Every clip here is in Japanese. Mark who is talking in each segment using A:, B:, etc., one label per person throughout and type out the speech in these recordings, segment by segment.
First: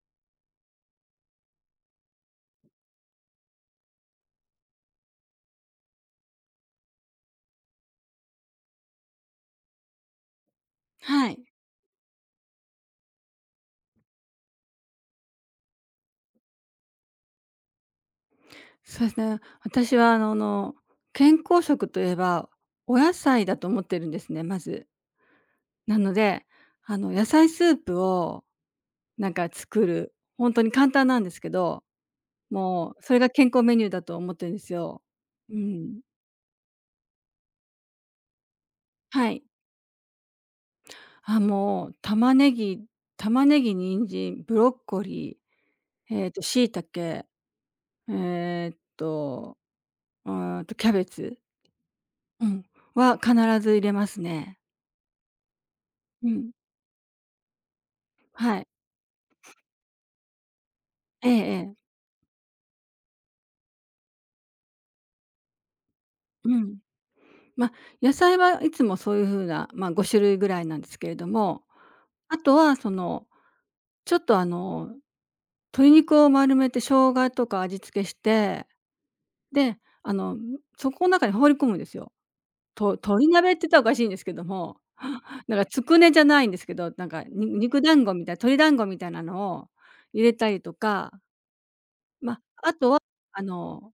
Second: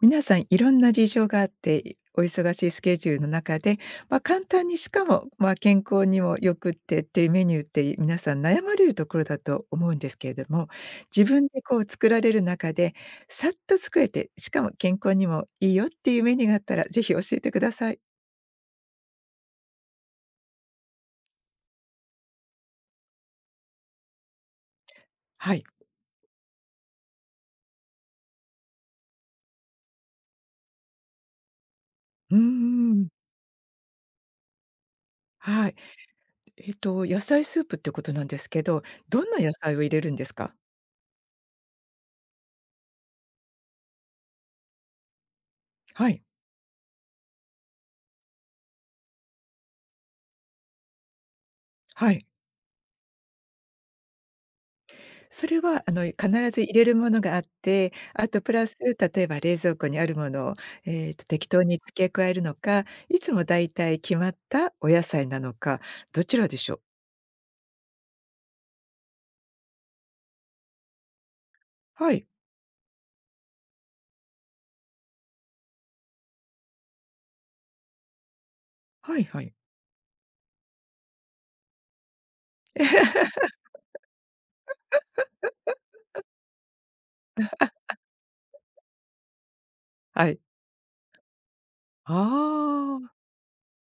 A: 皆さんいろんな事情があって、お忙しいスケジュールの中で、簡単にしかも、健康にも良くってっていうメニューって皆さん悩まれるところだと思うんですけれども、
B: は
A: 自
B: い。
A: 分でこう作られる中で、さっと作れて、しかも健康にもいいよっていうメニューがあったらぜひ教えてください。
B: そうですね。私は健康食といえば、お野菜だと思ってるんですね、まず。
A: はい。
B: なので、野菜スープをなんか作る、本当に簡単なんですけど、
A: うう
B: もう
A: ん。
B: それが健康メニューだと思ってるんですよ。う
A: はい。
B: ん。
A: 野菜スープってことなんですけど、どん
B: は
A: な
B: い。
A: 野菜を入れるんですか？
B: あ、もう玉ねぎ玉ねぎ、人参、ブロッコリ
A: は
B: ー、
A: い、
B: 椎茸、えっと、キャベツ、
A: はい。
B: うん、は必ず入れますね。
A: それは、
B: う
A: 必
B: ん。
A: ず入れるものがあって、あとプ
B: はい。
A: ラス、例えば冷蔵庫にあるものを、
B: ええ
A: 適当
B: え
A: に
B: え。
A: 付け加えるのか、いつもだいたい決まったお野菜なのか、どちら
B: う
A: でしょ
B: ん。
A: う？
B: ま、野菜はいつもそういう風な、ま、5種類ぐらいなんですけれども、
A: はい、
B: あとはその、ちょっと鶏肉を丸めて生姜とか味付けして、
A: はいはい。
B: で、あの、ん、そこん中に放り込むんですよ。と鶏鍋 って言ったらおかしいんですけども、なんかつくねじゃないんですけど、なんか、に肉団子みたい鶏団子みたいなのを入
A: は
B: れ
A: い。
B: たりとか、ま、
A: ああ、
B: あの、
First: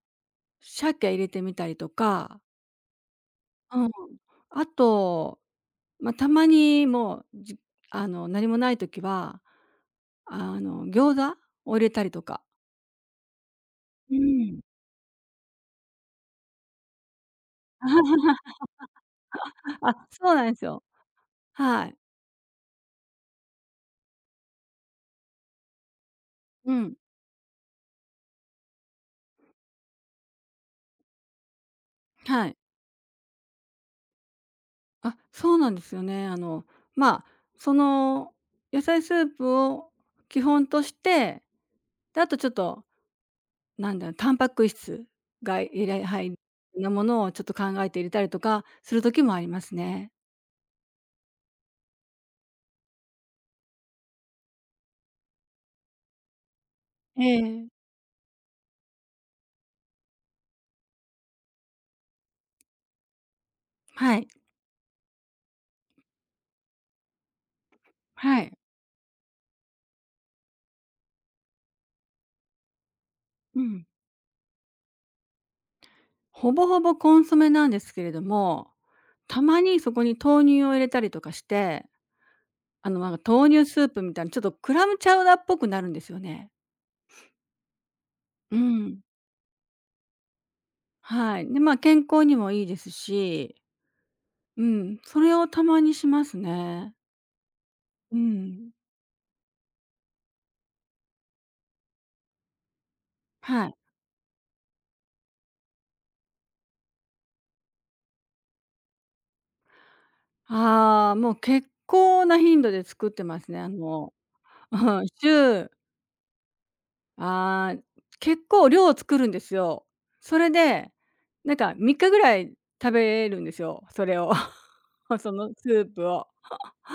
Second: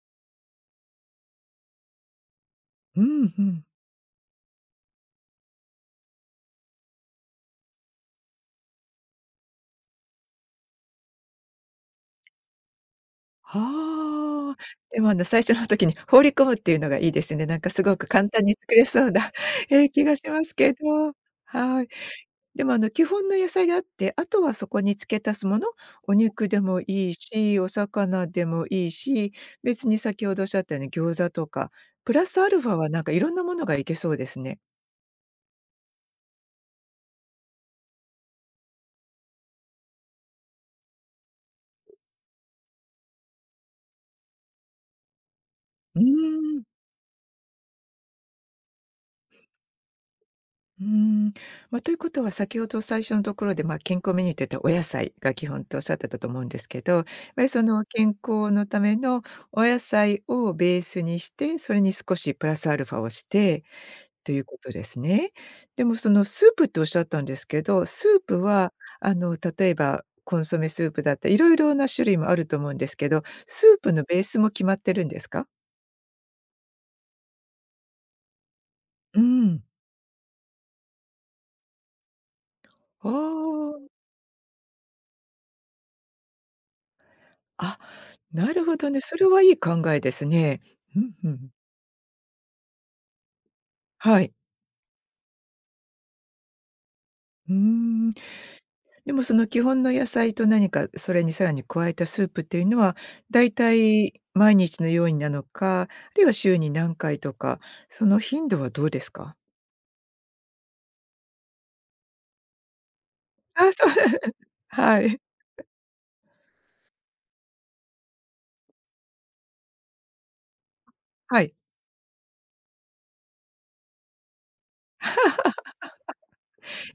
B: 鮭入れてみたりとか。
A: うんうん。
B: うん。あと、ま、たまにもう、じあの、何もない時は、あの、餃子を入れたりとか。う
A: ああ。
B: ん。
A: でも、最初の時に放り込むっていうのがいいですね。なんかすごく簡 単に作れそうな、ええ、気
B: あ、
A: がし
B: そう
A: ま
B: なん
A: す
B: です
A: け
B: よ。
A: ど。は
B: は
A: い。
B: い。
A: でも、基本の野菜があって、あとはそこに付け足すもの、お肉で
B: う
A: もい
B: ん。
A: いし、お魚でもいいし、別に先ほどおっしゃったように餃子とか、プラスア
B: はい。
A: ルファはなんかいろんなものがいけそうですね。
B: あ、そうなんですよね。あの、まあ、その野菜スープを基本として、で、あとちょっと、なんだろう、タンパク質が入
A: う
B: れ入
A: ーん。
B: なものをちょっと考えて入れたりとかする時もありますね。
A: うーん。ということは先ほど最初のところで、健康メニューって言ったらお野菜が基本とおっしゃってたと思うんですけど、やっ
B: え
A: ぱりそ
B: え。
A: の健康のためのお野菜をベースにして、それに少しプラスアルファをして
B: はい。
A: ということですね。でもそのスープっておっしゃったんですけど、スー
B: は
A: プ
B: い。
A: はあの例えばコンソメスープだったり、いろいろな種類もあると思うんですけど、
B: う
A: スー
B: ん。
A: プのベースも決まってるんですか？
B: ほぼほぼコンソメなんですけれども、
A: う
B: たま
A: ん。
B: にそこに豆乳を入れたりとかして、あの、なんか豆乳
A: あ
B: スープみたいな、ちょっとクラムチャウダーっぽくなるんですよね。
A: あ、あ、な
B: う
A: るほど
B: ん。
A: ね。それはいい考えですね。うんう
B: はい。
A: ん。
B: で、まあ、健康にもいいですし、
A: はい。
B: うん、それをたまにしますね。
A: うーん。
B: うん。
A: でもその基本の野菜と何かそれにさらに加えたスープっていうのは、だい
B: は
A: た
B: い。
A: い毎日のようになのか、あるいは週に何回とか、その頻度はどうですか？
B: ああ、もう結構な頻度で作ってますね。
A: あ、そう。
B: う
A: は
B: ん、
A: い。
B: 週ああ、結構量を作るんですよ。それで、
A: は
B: な
A: い。
B: んか3日ぐらい食べるんですよ、それを そのスープを。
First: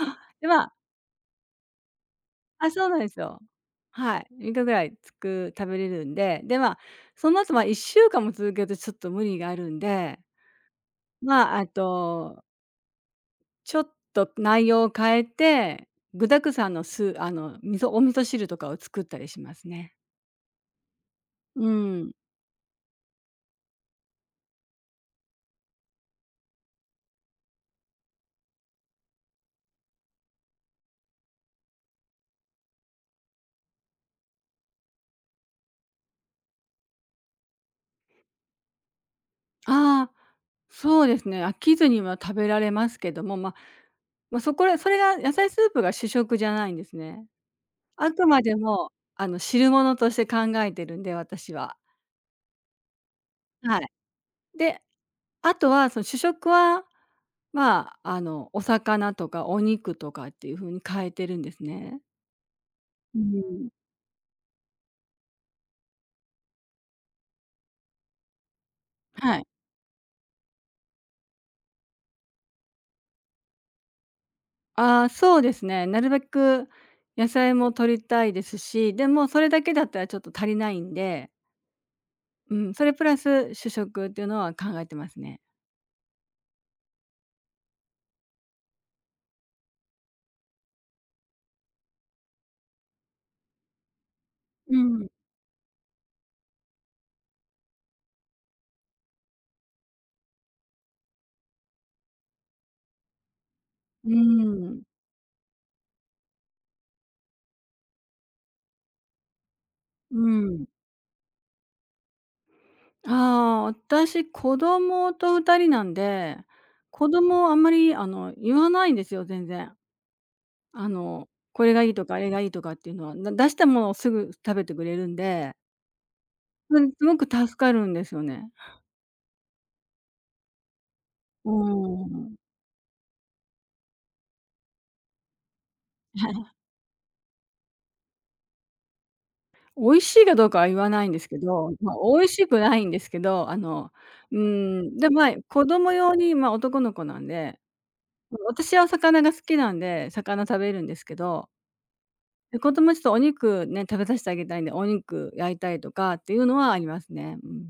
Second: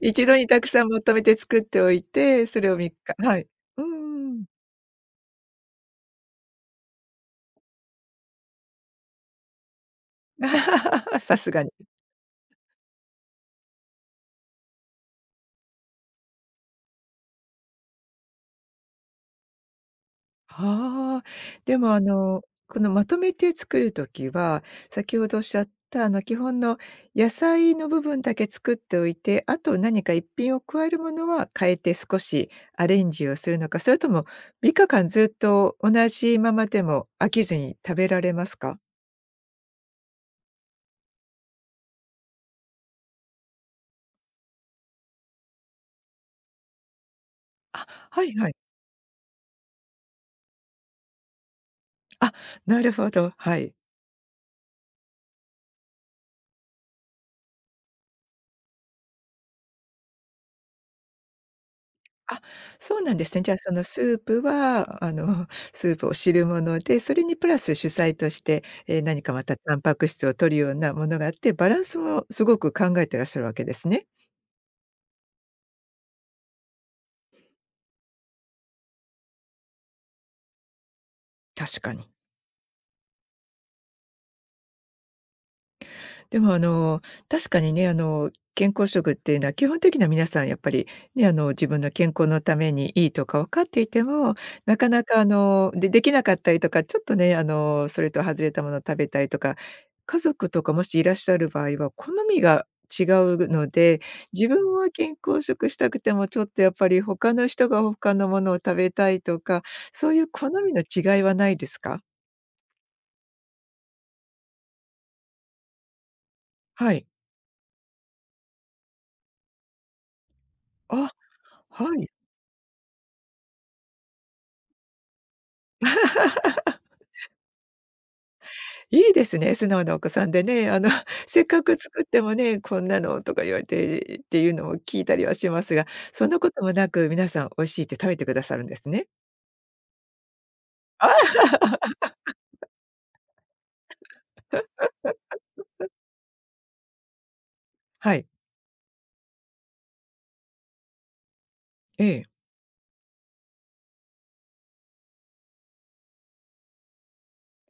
A: 一 度に
B: で、
A: た
B: ま
A: く
B: あ。
A: さんまとめて作っておいて、そ
B: あ、
A: れを
B: そう
A: 3
B: なんで
A: 日
B: す
A: は
B: よ。
A: い。う
B: はい、3
A: ん。
B: 日ぐらいつく食べれるんで、で、まあ、その後、ま、1週間も続けるとちょっと無理があるんで、
A: さす
B: まあ、
A: が
B: あ
A: に。
B: と、ちょっと内容を変えて、具沢山のスあの、お味噌汁とかを作ったりしますね。
A: はあ。
B: う
A: でも、
B: ん。
A: このまとめて作るときは、先ほどおっしゃった、基本の野菜の部分だけ作っておいて、あと何か一品を加えるものは変えて少しアレンジをするのか、それとも3日間ずっと同じままでも飽きずに食べられますか？
B: ああ、そうですね、飽きずには食べられますけども、まあまあ、そこらそれが野菜スープが主食じゃないんですね。
A: あ、
B: あ
A: は
B: く
A: い
B: ま
A: はい。
B: でも、あの、汁物として考えてるんで、私は。
A: あ、なるほど、はい。
B: はい。で、あとはその主食は、まあ、あの、お魚とかお肉とかっていう風に変えてるんですね。
A: あ、そうなん
B: う
A: ですね。じゃあ、
B: ん。
A: そのスープは、スープを汁物で、それにプラス主菜として、何か
B: は
A: ま
B: い。
A: たタンパク質を摂るようなものがあって、バランスもすごく考えてらっしゃるわけですね。
B: ああ、そうですね。なるべく野菜も摂りたいですし、でもそれだけだったらちょっと足りないんで、
A: 確かに。
B: うん、それプラス主食っていうのは考えてますね。
A: でもあの、確かにね、健康食っていうのは基本的には皆さんやっぱりね、自分の健康のためにいいとか分かっていても、
B: う
A: なかな
B: ん、
A: かあの、でできなかったりとか、ちょっとね、それと外れたものを食べたりとか、家族とかもしいらっしゃる場合は好みが違うので、
B: う
A: 自分
B: ん、
A: は健康食したくてもちょっとやっぱり他の人が他のものを食べたいとか、そう
B: う
A: いう好
B: ん。
A: みの違いはないですか？
B: ああ、私子供と二人なんで、
A: はい。
B: 子供はあんまり言わないんですよ、全然。あ
A: あ、
B: の、これがい
A: は
B: いと
A: い。
B: か、あれがいいとかっていうのは、出したものをすぐ食べてくれるんで、うん、すごく助かるんですよね。
A: いいですね、素直なお子さんでね。あの、せっ
B: う
A: かく作
B: ー
A: って
B: ん。
A: もね、こんなのとか言われてっていうのも聞いたりはしますが、そ
B: は
A: んなこ
B: い。
A: ともなく、皆さん美味しいって食べてくださるんですね。
B: 美味しいかどうかは言わない
A: あ。
B: んですけど、ま、美味しくないんですけど、で、まあ、子供用に、ま、男の子なんで、
A: はい、
B: 私はお魚が好きなんで、魚食べるんですけど、
A: ええ。
B: で、子供ちょっとお肉ね、食べさせてあげたいんで、お肉焼いたりとかっていうのはありますね。うん。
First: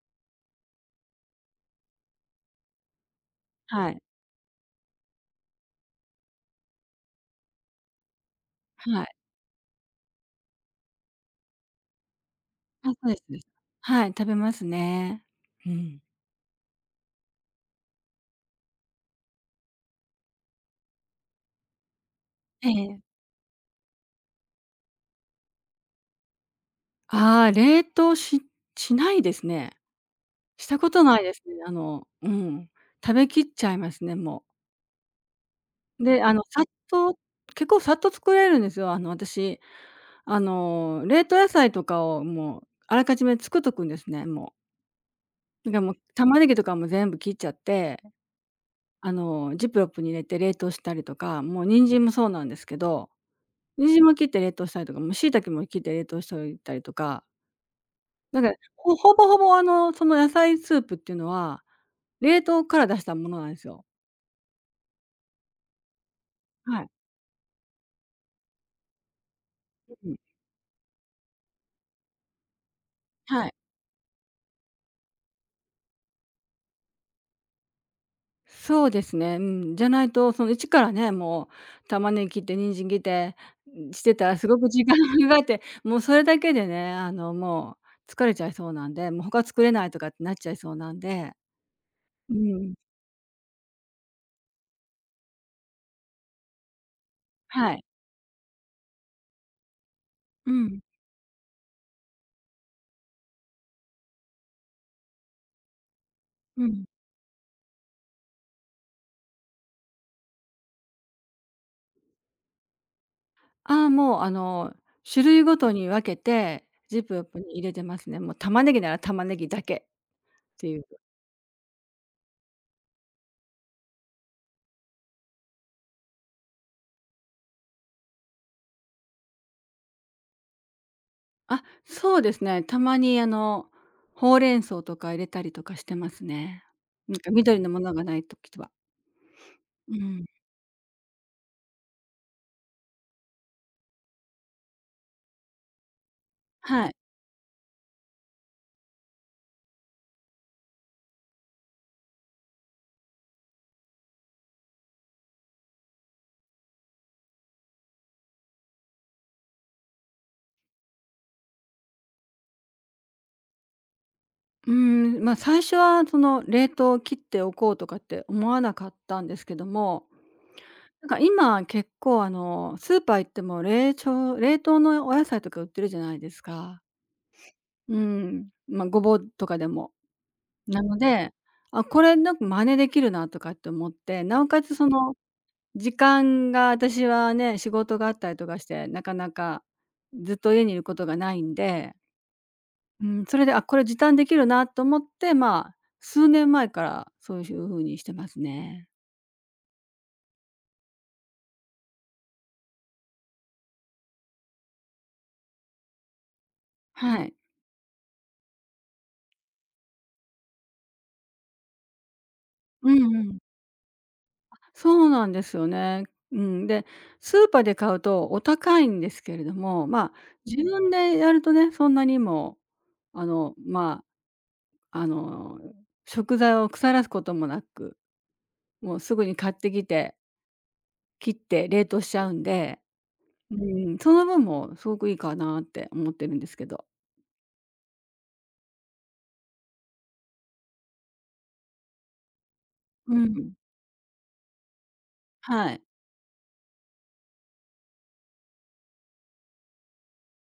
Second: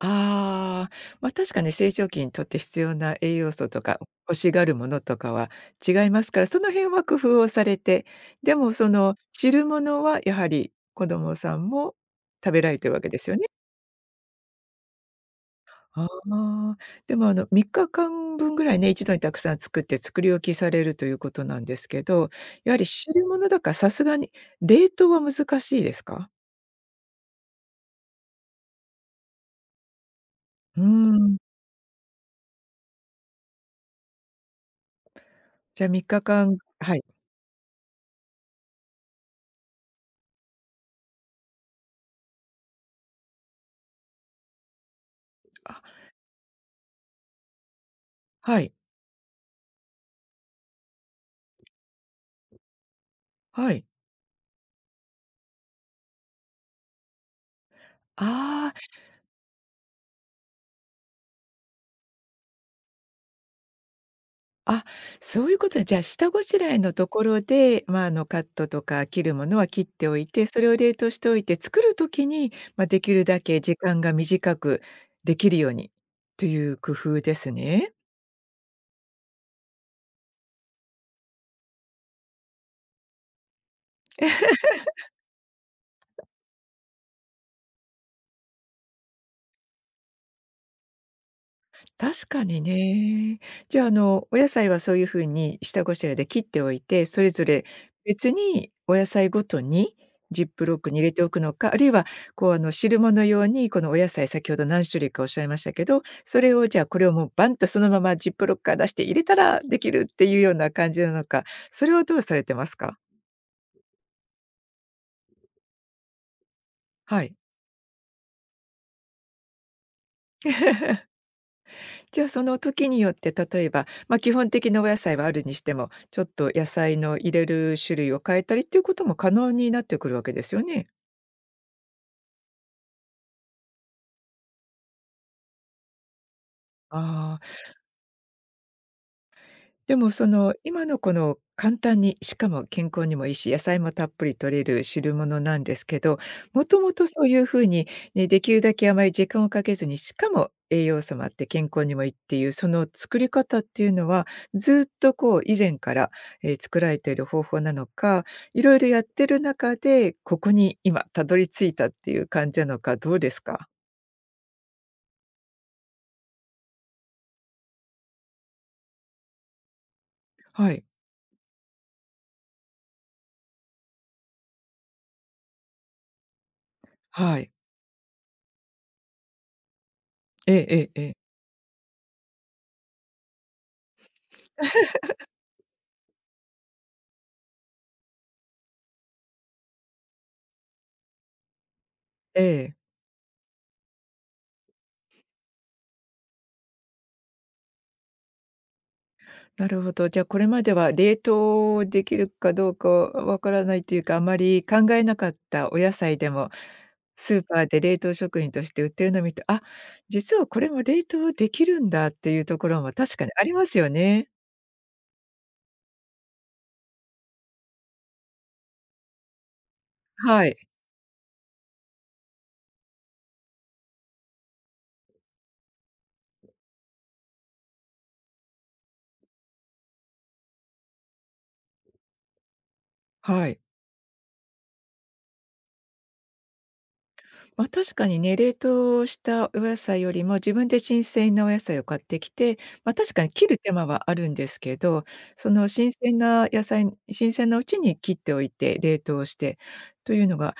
A: ああ、ま、確かに成長期にとって必要な栄養素と
B: は
A: か、
B: い。
A: 欲しがるものとかは違いますから、その辺は工夫をされて、でもそ
B: は
A: の
B: い。
A: 汁物はやはり子供さんも食べられ
B: あ、
A: てるわ
B: そ
A: け
B: うで
A: で
B: す
A: す
B: そう
A: よ
B: です。
A: ね。
B: はい、食べますね。うん。
A: ああ、でも、3日間分ぐらいね、一度にたくさん作って作り置きされるということなんですけど、
B: え
A: やはり
B: え。
A: 汁物だからさすがに冷凍は難しいですか？
B: ああ、冷凍ししないですね。した
A: うー
B: ことないで
A: ん、
B: すね。あの、うん。食べきっちゃいますね、もう。
A: じゃ、3
B: で、あの、
A: 日間
B: さっ
A: はい。
B: と結構さっと作れるんですよ。あの、私、あの、冷凍野菜とかをもうあらかじめ作っとくんですね、もう。なん
A: あ、
B: かもう、玉ねぎとかも全部切っちゃって、
A: はい、
B: あの、ジップロップに入れて冷凍したりとか、もう人参もそうなんですけど、
A: はい。
B: 人参も切って冷凍したりとか、もう椎茸も切って冷凍しておいたりとか、なんか、
A: ああ、
B: ほぼほぼ、あの、その野菜スープっていうのは、冷凍から出したものなんですよ。
A: あ、そういうことで、じゃあ、下ごしらえ
B: はい。
A: のところで、カットとか切るものは切っ
B: う
A: てお
B: ん。
A: いて、それを冷凍しておいて、作る時に、ま、できるだ
B: はい。
A: け時間が短くできるようにという工夫ですね。
B: そうですね。うん、じゃないと、その一からね、もう玉ねぎ切って人参切って、ん、してたらすごく時間 がかかって、もうそれだけでね、あの、もう疲れちゃいそうなんで、もう他作れないとかってなっちゃいそうなんで。
A: 確
B: う
A: かに
B: ん。
A: ね。じゃあ、お野菜はそういう風に下ごしらえで切っておいて、それぞれ
B: はい。
A: 別にお野菜ごとにジッ
B: う
A: プロッ
B: ん、
A: クに入れておくのか、あるいはこう、汁物用にこのお野菜先ほど何種類かおっしゃいましたけど、それ
B: う
A: をじゃ
B: ん。
A: あ、これをもうバンとそのままジップロックから出して入れたらできるっていうような感じなのか、それはどうされてますか？
B: ああ、もう、あの、種類ごとに分けてジップロ
A: は
B: ッ
A: い。
B: プに入れてますね。もう玉ねぎなら玉ねぎだけっていう。
A: じゃあその時によって例えば、基本的なお野菜はあるにしても、ちょっと野菜の入れる種類を変えたりっていうことも可能になってくるわけですよね。
B: あ、そうですね。たまに、あの、ほうれん草とか入れたりとかしてますね。なんか
A: ああ
B: 緑のものがない時は。う
A: でも
B: ん。
A: その今のこの簡単に、しかも健康にもいいし、野菜もたっぷり摂れる汁物なんですけど、もと
B: は
A: も
B: い。
A: とそういう風に、ね、できるだけあまり時間をかけずに、しかも栄養素もあって健康にもいいっていう、その作り方っていうのは、ずっとこう以前から、作られている方法なのか、いろいろやってる中で、ここに今たどり着いたっていう感じなのか、どうですか？
B: うーん、まあ、最初はその冷凍を切っておこうとかって思わなかったんですけども、
A: はい。
B: なんか今結構あの、スーパー行っても冷凍のお野菜とか売ってるじゃないですか。
A: はい。
B: うん、まあ、ごぼうとかでも。
A: えええ
B: な
A: え
B: の
A: ええ。
B: で、あ、これなんか真似できるなとかって思って、なおかつその時間が私はね、仕事があったりとかして、なかなかずっと家にいることがないんで、
A: え
B: うん、それで、あ、これ時短できるなと思って、まあ、数年前からそういう風にしてますね。
A: なるほど。じゃあ、これまでは冷凍できるかどうかわからないというか、あまり考えなかったお野菜でも、
B: はい。
A: スーパーで冷凍食品として売ってるのを見て、あ、実はこれも冷凍できるんだっていうところ
B: う
A: も
B: ん
A: 確
B: う
A: かに
B: ん。
A: ありますよね。
B: そうなんですよね。うん、で、スーパーで買うとお高いんですけれども、まあ、
A: はい。
B: 自分でやるとね、そんなにも、あの、まあ、あの、食材を腐らすこともなく、もうすぐに買ってきて、切って冷凍しちゃうんで、
A: は
B: う
A: い。
B: ん、その分もすごくいいかなって思ってるんですけど。
A: 確かにね、冷凍したお野菜よりも自分で新鮮なお野菜を買ってきて、
B: う
A: 確かに切
B: ん。
A: る手間はあるんですけど、その
B: はい。
A: 新鮮な野菜新鮮なうちに切っておいて、冷凍してというのが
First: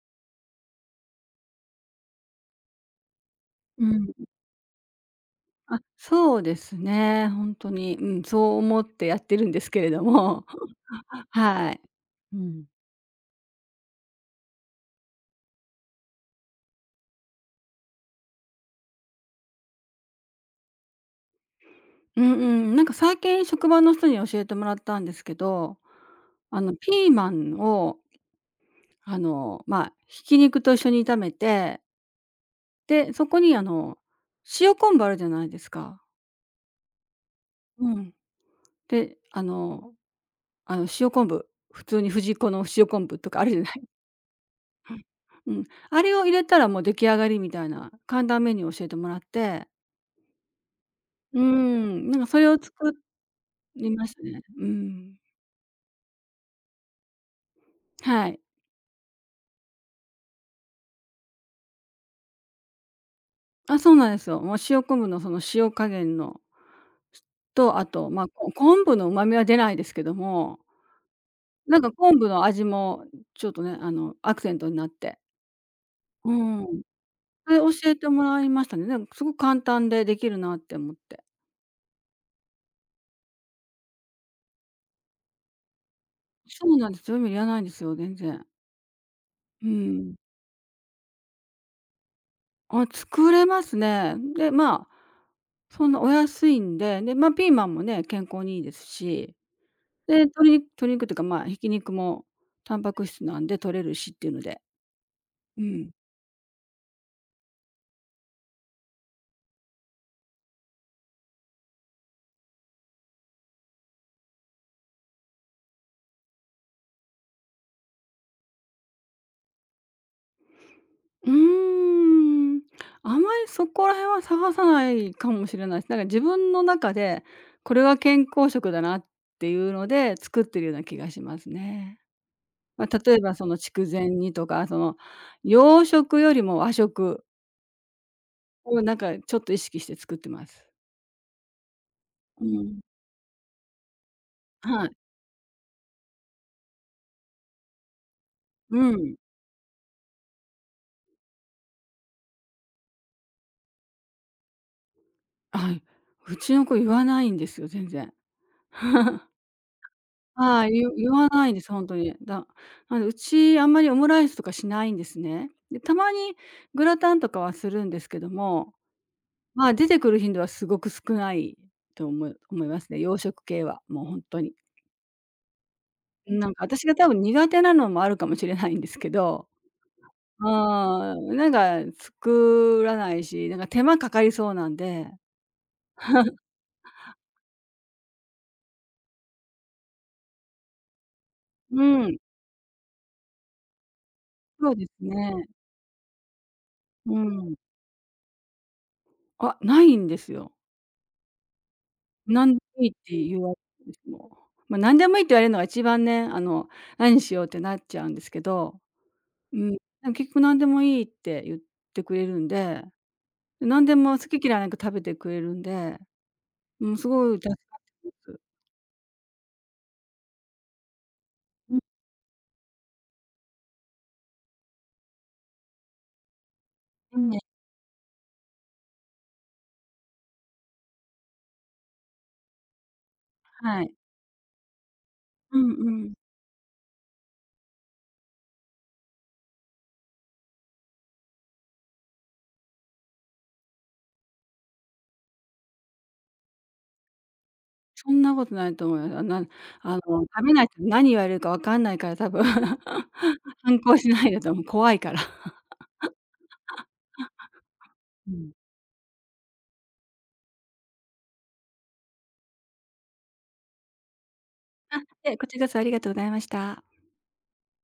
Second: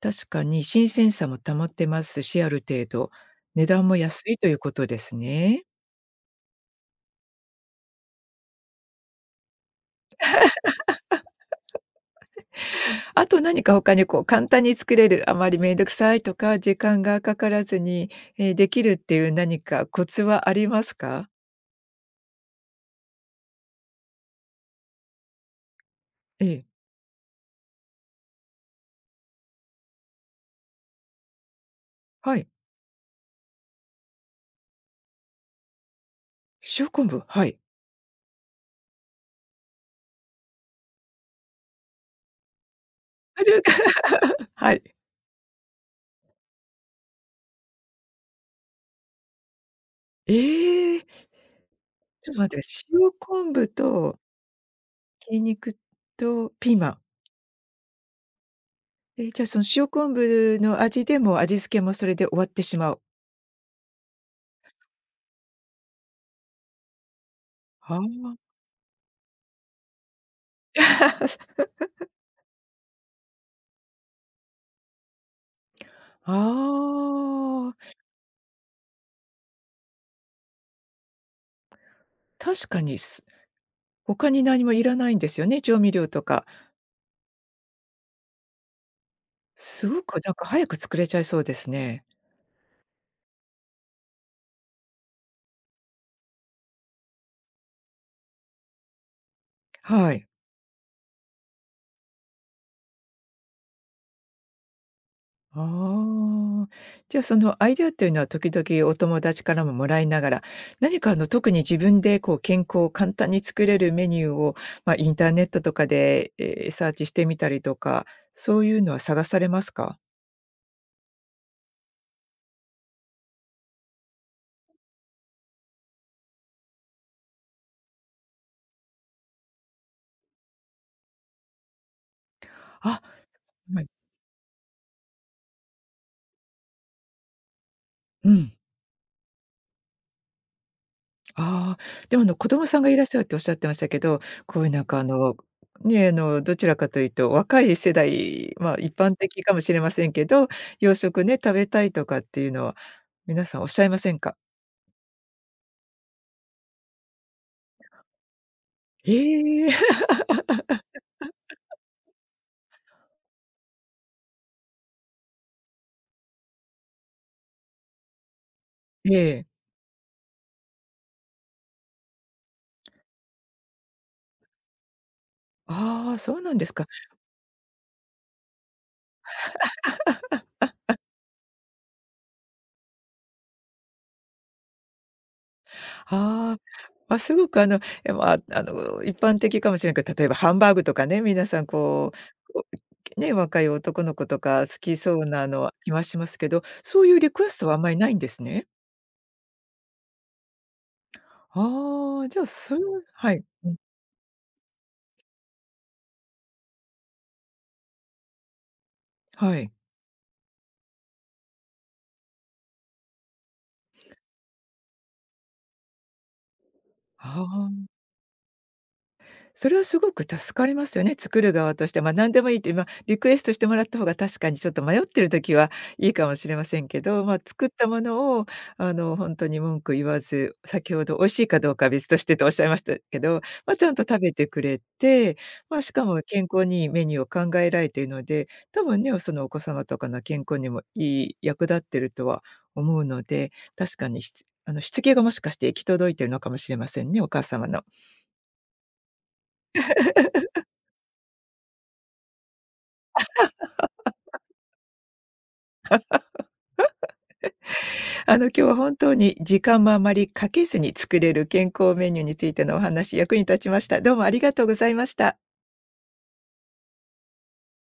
A: 確かに新鮮さも保ってますし、ある程度、値
B: う
A: 段も
B: ん。
A: 安いということですね。
B: あ、そうですね。本当に、うん、そう思ってやってるんですけれども、はい。うん。
A: あと何か他にこう簡単に作れる、あまりめんどくさいとか、時間がかからずに、できるっていう何かコツはありますか？
B: うんうん。なんか最近職場の人に教えてもらったんですけど、
A: え
B: あ
A: え、
B: の、ピーマンを、あの、まあ、ひき肉と一緒に炒めて、
A: はい。
B: で、そこにあの、塩昆布あるじゃないですか。
A: 塩昆布、はい。
B: うん。で、塩昆布、普通に藤子の塩昆布とか
A: あ、
B: ある
A: じゅ
B: じ
A: う
B: ゃ
A: か
B: ない。
A: はい。
B: うん。あれを入れたらもう出来上がりみたいな簡単メニューを教えてもらって、
A: ええ、ち
B: うーん、なんか
A: ょっ
B: そ
A: と
B: れを
A: 待って、
B: 作
A: 塩昆布
B: りまし
A: と
B: たね。うん。
A: 鶏肉とピーマン。
B: はい。
A: え、じゃあその塩昆布の味でもう味付けもそれで終わってしまう。
B: あ、そうなんですよ。もう塩昆布のその塩加減のと、あ
A: は
B: と、まあ、
A: あ。
B: 昆布の旨味は出ないですけども、なんか昆布の味もちょっとね、あの、アクセントになって。うん。それ
A: ああ、
B: 教えてもらいましたね。なんかすごく簡単でできるなって思って。
A: 確かに、す他に何もいらないんですよね、調味料とか。
B: そうなんですよ。調味料いらないんですよ、全然。う
A: すご
B: ん。
A: くなんか早く作れちゃいそうですね。
B: あ、作れますね。で、まあ、そんなお安いんで、で、まあ、ピーマンもね、健康にいいですし、
A: は
B: で、
A: い。
B: 鶏肉というか、まあ、ひき肉もタンパク質なんで取れるしっていうので、うん。
A: ああ、じゃあそのアイデアっていうのは時々お友達からももらいながら、何かあの特に自分でこう健康を簡単に作れるメニューを、インターネットとかで、えーサーチしてみたりとか、そういうのは探されますか？
B: うーん、あまりそこら辺は探さないかもしれないす。なんか自分の中で、これは健康食だなっていうので作ってるような気がしますね。ま、
A: あ、
B: 例えばその
A: は
B: 筑
A: い。
B: 前煮とか、その洋食よりも和食
A: うん。
B: をなんかちょっと意識して作ってます。
A: ああ、でもあの
B: う
A: 子供
B: ん。
A: さんがいらっしゃるっておっしゃってましたけど、こういうな
B: は
A: ん
B: い。
A: かあの、ね、あのどちらかというと若い世代、まあ
B: う
A: 一
B: ん。
A: 般的かもしれませんけど、洋食ね、食べたいとかっていうのは皆さんおっしゃいませんか？
B: はい。うちの子言わないんですよ、全然。
A: へえ。
B: はい、言わないです、ほんとに。あの、うちあんまりオムライスとかしないんですね。で、たまにグラタンとかはするんですけども、
A: ええ。
B: まあ、出てくる頻度はすごく少ないと思いますね、洋食系は、もうほんとに。
A: ああ、そう
B: なん
A: なん
B: か
A: ですか。
B: 私が多分苦手なのもあるかもしれないんですけど、うーん、なんか作らないし、なんか手間かかりそうなんで、
A: ああ。まあ、すごくあの、一般的かもしれないけど、例えばハンバーグとかね、皆さん
B: う
A: こ
B: ん、
A: う、おね、若い男の子とか
B: そ
A: 好
B: うで
A: き
B: す
A: そう
B: ね。
A: なのは気はしますけど、そうい
B: う
A: うリクエ
B: ん。
A: ストはあんまりないんですね？
B: あ、ないんですよ。
A: ああ、じゃあ、
B: 何で
A: そ
B: も
A: れ
B: いいっ
A: は
B: て
A: は
B: 言
A: い。
B: わ
A: うん、
B: れても、ま、何でもいいって言われるのが一番ね、あの、何しようってなっちゃうんですけど、
A: は
B: うん、
A: い。
B: でも結局何でもいいって言ってくれるんで、何でも好き嫌いなく食べてくれるんで、うん、すごい
A: あ
B: 助かっ
A: あ。
B: てます。
A: それはすごく助かりますよね、作る
B: う
A: 側
B: ん、
A: として。何でもいいって、リクエストしてもらった方が確かにちょっと迷ってる時はいいかもしれませんけど、
B: ね
A: 作ったものをあの、本当に文句言わず、先ほど美味しいかどうかは別としてとおっしゃいましたけど、
B: は
A: ちゃ
B: い。
A: んと食べてくれて、
B: うんう
A: しか
B: ん。
A: も健康にいいメニューを考えられているので、多分ね、そのお子様とかの健康にもいい役立ってるとは思うので、確かにしつあの、しつけがもしかして行き届いてるのかもしれませんね、お母様の。
B: そんなことないと思います。あの、食べないと何言われるか分かんないから多分 反抗しないだと思う、怖いから。う
A: あの、
B: ん。
A: 今日は本当に時間もあまりかけずに作れる健康メニューについてのお話、役に立ちました。どうもありがとうございまし
B: で、
A: た。
B: こちらこそありがとうございました。